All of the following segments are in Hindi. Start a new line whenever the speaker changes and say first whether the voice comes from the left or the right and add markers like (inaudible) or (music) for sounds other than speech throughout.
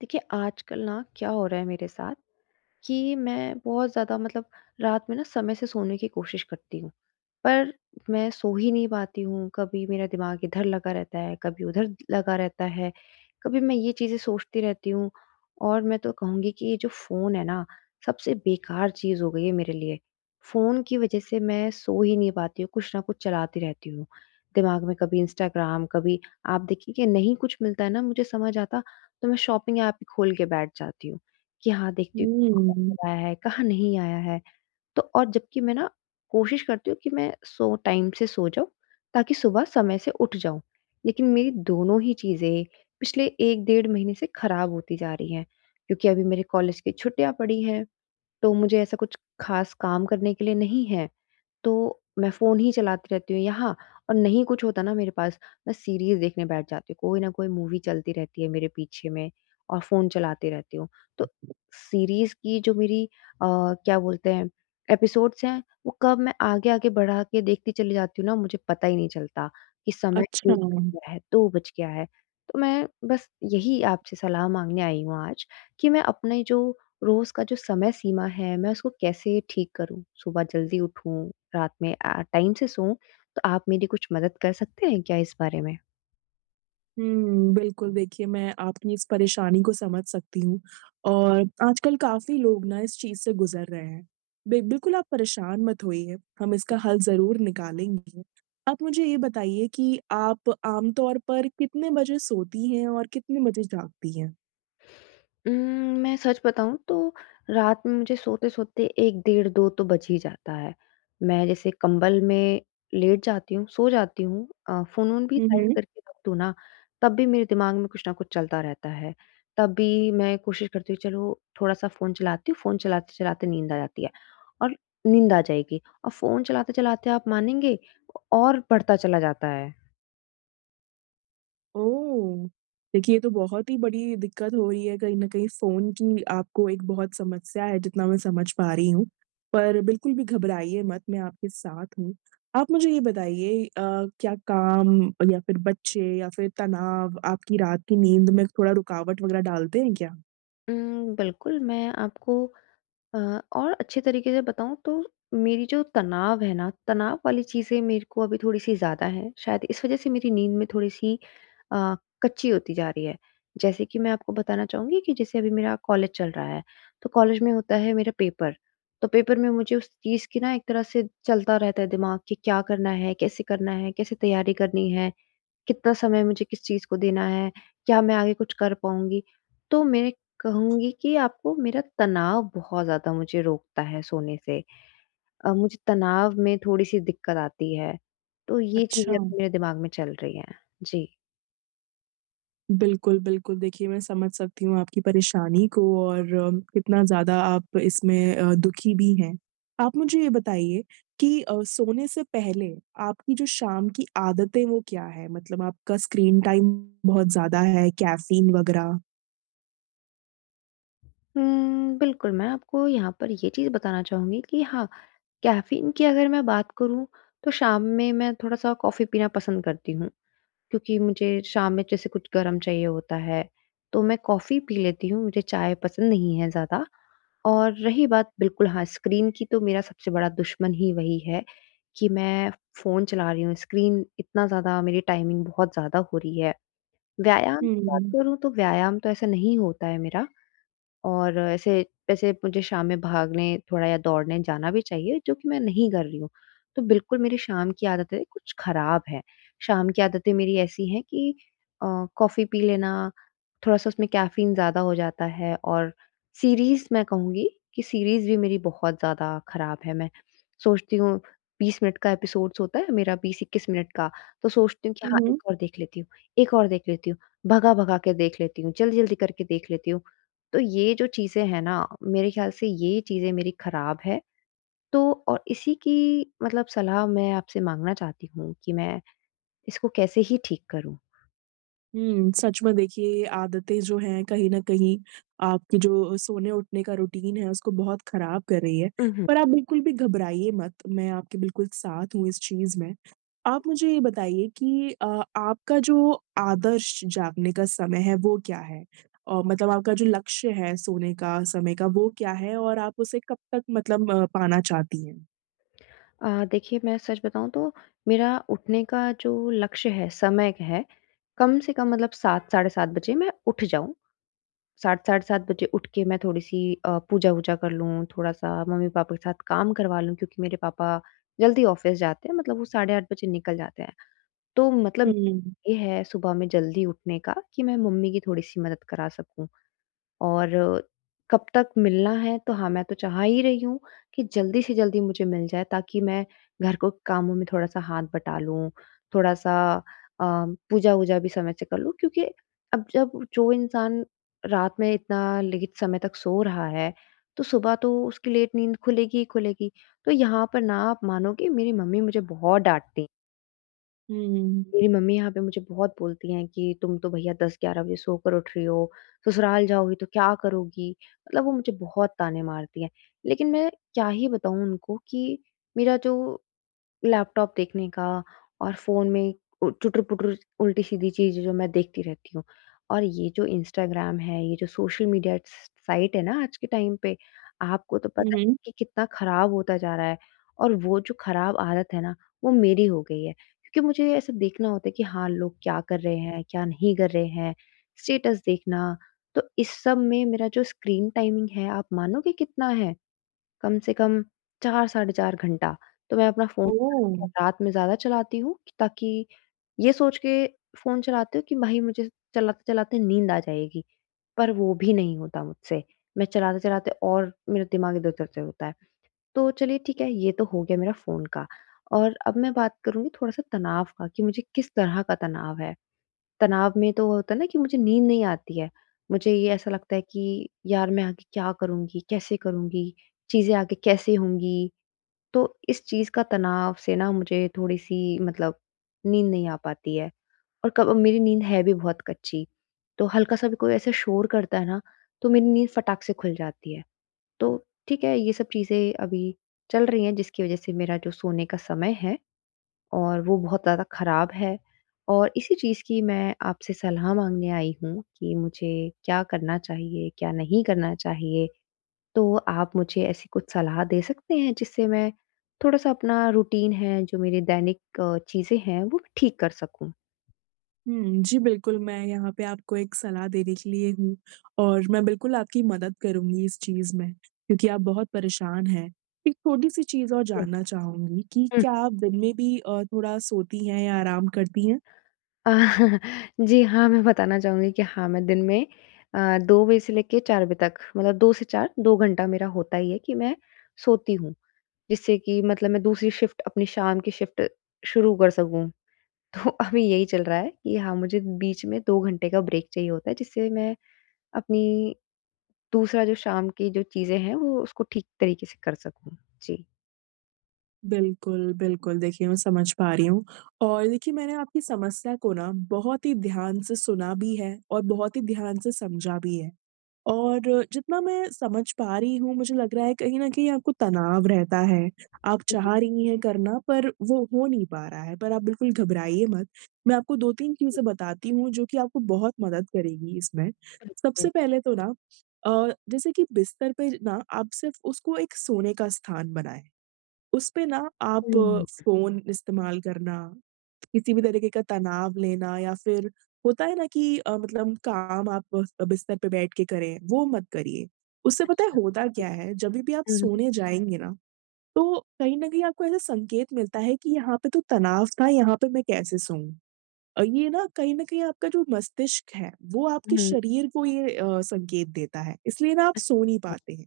left: देखिए आजकल ना क्या हो रहा है मेरे साथ कि मैं बहुत ज़्यादा मतलब रात में ना समय से सोने की कोशिश करती हूँ, पर मैं सो ही नहीं पाती हूँ। कभी मेरा दिमाग इधर लगा रहता है, कभी उधर लगा रहता है, कभी मैं ये चीज़ें सोचती रहती हूँ। और मैं तो कहूँगी कि ये जो फ़ोन है ना, सबसे बेकार चीज़ हो गई है मेरे लिए। फ़ोन की वजह से मैं सो ही नहीं पाती हूँ, कुछ ना कुछ चलाती रहती हूँ। दिमाग में कभी इंस्टाग्राम, कभी आप देखिए कि नहीं कुछ मिलता है ना मुझे समझ आता, तो मैं शॉपिंग ऐप ही खोल के बैठ जाती हूँ, कि हाँ देखती
right: हुँ,
left: हूँ आया है, कहाँ नहीं आया है। तो और जबकि मैं ना कोशिश करती हूँ कि मैं सो टाइम से सो जाऊँ, ताकि सुबह समय से उठ जाऊँ। लेकिन मेरी दोनों ही चीज़ें पिछले 1 डेढ़ महीने से खराब होती जा रही हैं, क्योंकि अभी मेरे कॉलेज की छुट्टियाँ पड़ी हैं। तो मुझे ऐसा कुछ ख़ास काम करने के लिए नहीं है, तो मैं फ़ोन ही चलाती रहती हूँ या हाँ और नहीं कुछ होता ना मेरे पास, मैं सीरीज़ देखने बैठ जाती हूँ, कोई ना कोई मूवी चलती रहती है मेरे पीछे में और फ़ोन चलाती रहती हूँ। तो सीरीज़ की जो मेरी क्या बोलते हैं एपिसोड्स हैं, वो कब मैं आगे-आगे बढ़ा के देखती चली जाती हूँ ना मुझे पता ही नहीं चलता कि समय
right: अच्छा।
left: 1 बज गया है, 2 बज गया है। तो मैं बस यही आपसे सलाह माँगने आई हूँ आज कि मैं अपने जो रोज़ का जो समय सीमा है, मैं उसको कैसे ठीक करूँ? सुबह जल्दी उठूँ, रात में टाइम से सोऊँ, तो आप मेरी कुछ मदद कर सकते हैं क्या इस बारे में?
right: हुँ, बिल्कुल देखिए मैं आपकी इस परेशानी को समझ सकती हूँ और आजकल काफ़ी लोग ना इस चीज़ से गुज़र रहे हैं। बि बिल्कुल आप परेशान मत होइए, हम इसका हल ज़रूर निकालेंगे। आप मुझे ये बताइए कि आप आमतौर पर कितने बजे सोती हैं और कितने बजे जागती हैं?
left: उम, मैं सच बताऊँ तो रात में मुझे सोते-सोते 1 डेढ़ 2 तो बज ही जाता है। मैं जैसे कंबल में लेट जाती हूँ, सो जाती हूँ फ़ोन-वोन भी
right: हुँ,
left: साइड
right: हुँ।
left: करके रख दूँ ना, तब भी मेरे दिमाग में कुछ न कुछ चलता रहता है। तब भी मैं कोशिश करती हूँ चलो थोड़ा-सा फ़ोन चलाती हूँ, फ़ोन चलाते-चलाते नींद आ जाती है और नींद आ जाएगी और फ़ोन चलाते-चलाते आप मानेंगे और बढ़ता चला जाता है।
right: ओह! देखिए, ये तो बहुत ही बड़ी दिक्कत हो रही है कहीं न कहीं फ़ोन की आपको एक बहुत समस्या है जितना मैं समझ पा रही हूँ। पर बिल्कुल भी घबराइए मत, मैं आपके साथ हूँ। आप मुझे ये बताइए क्या काम या फिर बच्चे या फिर तनाव आपकी रात की नींद में थोड़ा रुकावट वगैरह डालते हैं क्या?
left: बिल्कुल, मैं आपको और अच्छे तरीके से बताऊँ तो मेरी जो तनाव है ना, तनाव वाली चीज़ें मेरे को अभी थोड़ी-सी ज़्यादा हैं। शायद इस वज़ह से मेरी नींद में थोड़ी-सी अ, कच्ची होती जा रही है। जैसे कि मैं आपको बताना चाहूँगी कि जैसे अभी मेरा कॉलेज चल रहा है, तो कॉलेज में होता है मेरा पेपर। तो पेपर में मुझे उस चीज़ की ना एक तरह से चलता रहता है दिमाग कि क्या करना है, कैसे तैयारी करनी है। कितना समय मुझे किस चीज़ को देना है? क्या मैं आगे कुछ कर पाऊँगी? तो मैं कहूँगी कि आपको मेरा तनाव बहुत ज़्यादा मुझे रोकता है सोने से। मुझे तनाव में थोड़ी-सी दिक्कत आती है। तो ये
right: अच्छा।
left: चीज़ें अभी मेरे दिमाग में चल रही हैं। जी।
right: बिल्कुल, बिल्कुल। देखिए, मैं समझ सकती हूँ आपकी परेशानी को और कितना ज़्यादा आप इसमें दुखी भी हैं। आप मुझे ये बताइए कि सोने से पहले आपकी जो शाम की आदतें वो क्या है? मतलब आपका स्क्रीन टाइम बहुत ज़्यादा है, कैफ़ीन वगैरह?
left: बिल्कुल मैं आपको यहाँ पर ये चीज़ बताना चाहूँगी कि हाँ, कैफ़ीन की अगर मैं बात करूँ, तो शाम में मैं थोड़ा-सा कॉफ़ी पीना पसंद करती हूँ। क्योंकि मुझे शाम में जैसे कुछ गरम चाहिए होता है, तो मैं कॉफ़ी पी लेती हूँ, मुझे चाय पसंद नहीं है ज़्यादा। और रही बात बिल्कुल हाँ, स्क्रीन की तो मेरा सबसे बड़ा दुश्मन ही वही है कि मैं फ़ोन चला रही हूँ, स्क्रीन इतना ज़्यादा मेरी टाइमिंग बहुत ज़्यादा हो रही है। व्यायाम की बात
right: हुँ,
left: करूँ तो व्यायाम तो ऐसा नहीं होता है मेरा और ऐसे वैसे मुझे शाम में भागने थोड़ा या दौड़ने जाना भी चाहिए, जो कि मैं नहीं कर रही हूँ। तो बिल्कुल मेरी शाम की आदतें कुछ ख़राब हैं। शाम की आदतें मेरी ऐसी हैं कि अ, कॉफ़ी पी लेना, थोड़ा-सा उसमें कैफ़ीन ज़्यादा हो जाता है और सीरीज़ मैं कहूँगी कि सीरीज़ भी मेरी बहुत ज़्यादा ख़राब है। मैं सोचती हूँ 20 मिनट का एपिसोड्स होता है मेरा 20-21 मिनट का, तो सोचती हूँ कि
right: हुँ,
left: हाँ,
right: हुँ।
left: एक और देख लेती हूँ, एक और देख लेती हूँ, भगा-भगा के देख लेती हूँ, जल्दी-जल्दी करके देख लेती हूँ। तो ये जो चीज़ें हैं ना, मेरे ख़्याल से ये चीज़ें मेरी ख़राब है। तो और इसी की मतलब सलाह मैं आपसे माँगना चाहती हूँ कि मैं इसको कैसे ही ठीक करूँ?
right: हुँ, सच में देखिए ये आदतें जो हैं कहीं न कहीं आपकी जो सोने-उठने का रूटीन है उसको बहुत ख़राब कर रही है।
left: उहुँ।
right: पर आप बिल्कुल भी घबराइए मत, मैं आपके बिल्कुल साथ हूँ इस चीज़ में। आप मुझे ये बताइए कि आपका जो आदर्श जागने का समय है वो क्या है? और मतलब आपका जो लक्ष्य है सोने का समय का वो क्या है और आप उसे कब तक मतलब पाना चाहती हैं?
left: देखिए मैं सच बताऊँ तो मेरा उठने का जो लक्ष्य है, समय है, कम से कम मतलब 7 साढ़े 7 बजे मैं उठ जाऊँ। 7 साढ़े 7 बजे उठ के मैं थोड़ी-सी पूजा-वूजा कर लूँ, थोड़ा-सा मम्मी-पापा के साथ काम करवा लूँ क्योंकि मेरे पापा जल्दी ऑफ़िस जाते हैं, मतलब वो साढ़े 8 बजे निकल जाते हैं। तो
right: हुँ,
left: मतलब
right: हुँ,
left: ये है सुबह में जल्दी उठने का कि मैं मम्मी की थोड़ी-सी मदद करा सकूँ और कब तक मिलना है तो हाँ, मैं तो चाह ही रही हूँ कि जल्दी से जल्दी मुझे मिल जाए ताकि मैं घर को कामों में थोड़ा-सा हाथ बटा लूँ, थोड़ा-सा अ, पूजा-वूजा भी समय से कर लूँ क्योंकि अब जब जो इंसान रात में इतना लेट समय तक सो रहा है, तो सुबह तो उसकी लेट नींद खुलेगी ही खुलेगी। तो यहाँ पर ना आप मानोगे मेरी मम्मी मुझे बहुत डाँटती
right: हुँ,
left: मेरी मम्मी यहाँ पे मुझे बहुत बोलती हैं कि तुम तो भैया 10-11 बजे सोकर उठ रही हो, ससुराल जाओगी तो क्या करोगी? मतलब वो मुझे बहुत ताने मारती हैं। लेकिन मैं क्या ही बताऊँ उनको कि मेरा जो लैपटॉप देखने का और फ़ोन में उ चुटर-पुटर उल्टी-सीधी चीज़ें जो मैं देखती रहती हूँ। और ये जो इंस्टाग्राम है, ये जो सोशल मीडिया स साइट है ना आज के टाइम पे, आपको तो
right: हुँ,
left: पता है
right: हुँ।
left: कि कितना ख़राब होता जा रहा है। और वो जो ख़राब आदत है ना, वो मेरी हो गई है। क्योंकि मुझे ऐसा देखना होता है कि हाँ, लोग क्या कर रहे हैं, क्या नहीं कर रहे हैं, स्टेटस देखना। तो इस सब में मेरा जो स्क्रीन टाइमिंग है, आप मानोगे कितना है? कम से कम 4 साढ़े 4 घंटा, तो मैं अपना फ़ोन
right: ओह!
left: रात में ज़्यादा चलाती हूँ ताकि ये सोच के फ़ोन चलाती हूँ कि भाई मुझे चलाते-चलाते नींद आ जाएगी, पर वो भी नहीं होता मुझसे। मैं चलाते-चलाते और मेरा दिमाग इधर-उधर से होता है। तो चलिए ठीक है, ये तो हो गया मेरा फ़ोन का और अब मैं बात करूँगी थोड़ा-सा तनाव का कि मुझे किस तरह का तनाव है। तनाव में तो वो होता है ना कि मुझे नींद नहीं आती है। मुझे ये ऐसा लगता है कि यार मैं आगे क्या करूँगी, कैसे करूँगी, चीज़ें आगे कैसे होंगी? तो इस चीज़ का तनाव से ना मुझे थोड़ी-सी मतलब नींद नहीं आ पाती है और कब मेरी नींद है भी बहुत कच्ची। तो हल्का-सा भी कोई ऐसे शोर करता है ना, तो मेरी नींद फटाक से खुल जाती है। तो ठीक है, ये सब चीज़ें अभी चल रही हैं जिसकी वज़ह से मेरा जो सोने का समय है और वो बहुत ज़्यादा ख़राब है और इसी चीज़ की मैं आपसे सलाह माँगने आई हूँ कि मुझे क्या करना चाहिए, क्या नहीं करना चाहिए? तो आप मुझे ऐसी कुछ सलाह दे सकते हैं जिससे मैं थोड़ा-सा अपना रूटीन है, जो मेरे दैनिक चीज़ें हैं, वो ठीक कर सकूँ?
right: हुँ, जी, बिल्कुल, मैं यहाँ पे आपको एक सलाह देने के लिए हूँ और मैं बिल्कुल आपकी मदद करूँगी इस चीज़ में, क्योंकि आप बहुत परेशान हैं। एक छोटी-सी चीज़ और
left: हुँ,
right: जानना चाहूँगी कि
left: हुँ।
right: क्या आप दिन में भी थोड़ा सोती हैं या आराम करती हैं?
left: (laughs) जी हाँ, मैं बताना चाहूँगी कि हाँ, मैं दिन में अ, 2 बजे से लेके 4 बजे तक मतलब 2 से 4, 2 घंटा मेरा होता ही है कि मैं सोती हूँ, जिससे कि मतलब मैं दूसरी शिफ्ट अपनी शाम की शिफ्ट शुरू कर सकूँ। (laughs) तो अभी यही चल रहा है कि हाँ, मुझे बीच में 2 घंटे का ब्रेक चाहिए होता है, जिससे मैं अपनी दूसरा जो शाम की जो चीज़ें हैं वो उसको ठीक तरीके से कर सकूँ। जी।
right: बिल्कुल, बिल्कुल, देखिए मैं समझ पा रही हूँ और देखिए मैंने आपकी समस्या को ना बहुत ही ध्यान से सुना भी है और बहुत ही ध्यान से समझा भी है। और जितना मैं समझ पा रही हूँ मुझे लग रहा है कहीं न कहीं आपको तनाव रहता है। आप
left: जी,
right: चाह रही हैं करना पर वो हो नहीं पा रहा है। पर आप बिल्कुल घबराइए मत। मैं आपको 2-3
left: जी,
right: चीज़ें बताती हूँ जो कि आपको बहुत मदद करेगी इसमें।
left: बिल्कुल।
right: सबसे पहले तो ना जैसे कि बिस्तर पे ना आप सिर्फ़ उसको एक सोने का स्थान बनाएँ। उस पे ना आप
left: हुँ,
right: फ़ोन इस्तेमाल करना किसी भी तरीके का तनाव लेना या फिर होता है ना कि मतलब काम आप बिस्तर पे बैठ के करें, वो मत करिए। उससे पता है
left: अच्छा।
right: होता क्या है, जभी भी आप
left: हुँ,
right: सोने जाएँगे ना, तो कहीं न कहीं आपको ऐसा संकेत मिलता है कि यहाँ पे तो तनाव था, यहाँ पे मैं कैसे सोऊँ? ये ना कहीं न कहीं आपका जो मस्तिष्क है, वो आपके
left: हुँ,
right: शरीर को ये संकेत देता है, इसलिए ना आप सो नहीं
left: अच्छा,
right: पाते हैं।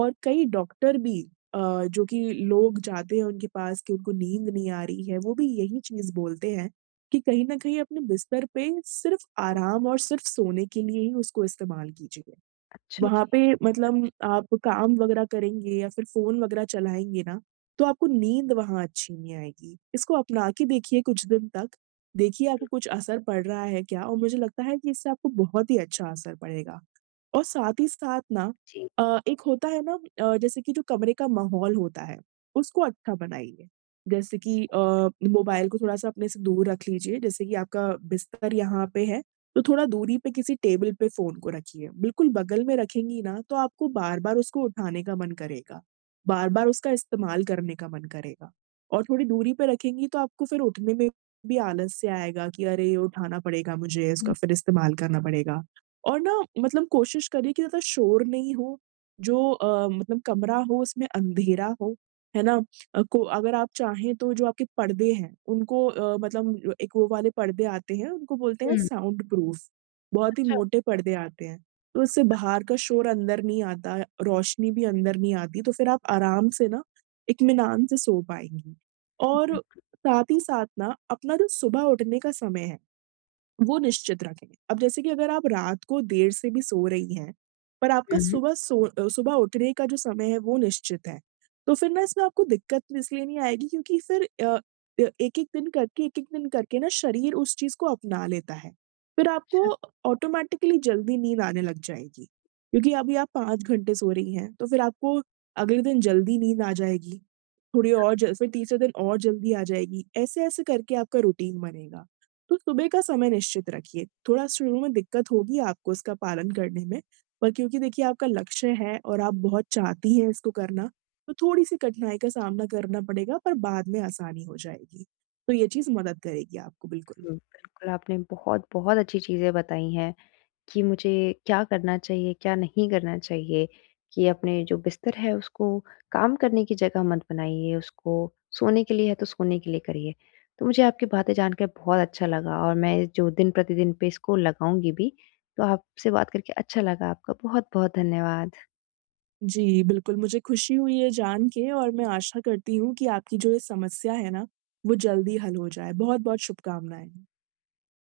right: और कई डॉक्टर भी अ, जो कि लोग जाते हैं उनके पास कि उनको नींद नहीं आ रही है, वो भी यही चीज़ बोलते हैं कि कहीं न कहीं अपने बिस्तर पे सिर्फ़ आराम और सिर्फ़ सोने के लिए ही उसको इस्तेमाल कीजिए।
left: अच्छा। हुँ,
right: वहाँ पे मतलब आप काम वगैरह करेंगे या फिर फ़ोन वगैरह चलाएँगे ना, तो आपको नींद वहाँ अच्छी नहीं आएगी। इसको अपना के देखिए कुछ दिन तक, देखिए आपको कुछ असर पड़ रहा है क्या और मुझे लगता है कि इससे आपको बहुत ही अच्छा असर पड़ेगा। और साथ ही साथ ना
left: जी।
right: एक होता है ना जैसे कि जो कमरे का माहौल होता है, उसको अच्छा बनाइए। जैसे कि मोबाइल को थोड़ा-सा अपने से दूर रख लीजिए, जैसे कि आपका बिस्तर यहाँ पे है, तो थोड़ा दूरी पे किसी टेबल पे फ़ोन को रखिए। बिल्कुल बगल में रखेंगी ना, तो आपको बार-बार उसको उठाने का मन करेगा, बार-बार उसका इस्तेमाल करने का मन करेगा। और थोड़ी दूरी पे रखेंगी तो आपको फिर उठने में भी आलस्य आएगा कि अरे! ये उठाना पड़ेगा मुझे, इसका फिर इस्तेमाल करना पड़ेगा। और ना मतलब कोशिश करिए कि ज़्यादा शोर नहीं हो, जो मतलब कमरा हो उसमें अंधेरा हो, है ना? अ, को अगर आप चाहें तो जो आपके पर्दे हैं उनको मतलब जो एक वो वाले पर्दे आते हैं, उनको बोलते हैं
left: हुँ, हुँ,
right: साउंड प्रूफ, बहुत ही
left: अच्छा।
right: मोटे पर्दे आते हैं, तो उससे बाहर का शोर अंदर नहीं आता, रोशनी भी अंदर नहीं आती, तो फिर आप आराम से ना इत्मीनान से सो पाएँगी।
left: हुँ,
right: और साथ ही साथ ना अपना जो सुबह उठने का समय है वो निश्चित रखें। अब जैसे कि अगर आप रात को देर से भी सो रही हैं, पर आपका
left: हुँ, हुँ।
right: सुबह उठने का जो समय है वो निश्चित है, तो फिर ना इसमें आपको दिक्कत इसलिए नहीं आएगी क्योंकि फिर एक-एक दिन करके ना शरीर उस चीज़ को अपना लेता है। फिर आपको ऑटोमैटिकली जल्दी नींद आने लग जाएगी, क्योंकि अभी आप 5 घंटे सो रही हैं, तो फिर आपको अगले दिन जल्दी नींद आ जाएगी। थोड़ी और जल फिर तीसरे दिन और जल्दी आ जाएगी, ऐसे-ऐसे करके आपका रूटीन बनेगा। तो सुबह का समय निश्चित रखिए, थोड़ा शुरू में दिक्कत होगी आपको इसका पालन करने में, पर क्योंकि देखिए आपका लक्ष्य है और आप बहुत चाहती हैं इसको करना, तो थोड़ी-सी कठिनाई का सामना करना पड़ेगा पर बाद में आसानी हो जाएगी। तो ये चीज़ मदद करेगी आपको बिल्कुल।
left: हुँ, बिल्कुल आपने बहुत-बहुत अच्छी चीज़ें बताई हैं। कि मुझे क्या करना चाहिए, क्या नहीं करना चाहिए? कि अपने जो बिस्तर है उसको काम करने की जगह मत बनाइए, उसको सोने के लिए है तो सोने के लिए करिए। तो मुझे आपकी बातें जानकर बहुत अच्छा लगा और मैं जो दिन प्रतिदिन पे इसको लगाऊँगी भी, तो आपसे बात करके अच्छा लगा। आपका बहुत-बहुत धन्यवाद।
right: जी, बिल्कुल मुझे खुशी हुई है जान के और मैं आशा करती हूँ कि आपकी जो ये समस्या है ना, वो जल्दी हल हो जाए। बहुत-बहुत शुभकामनाएँ।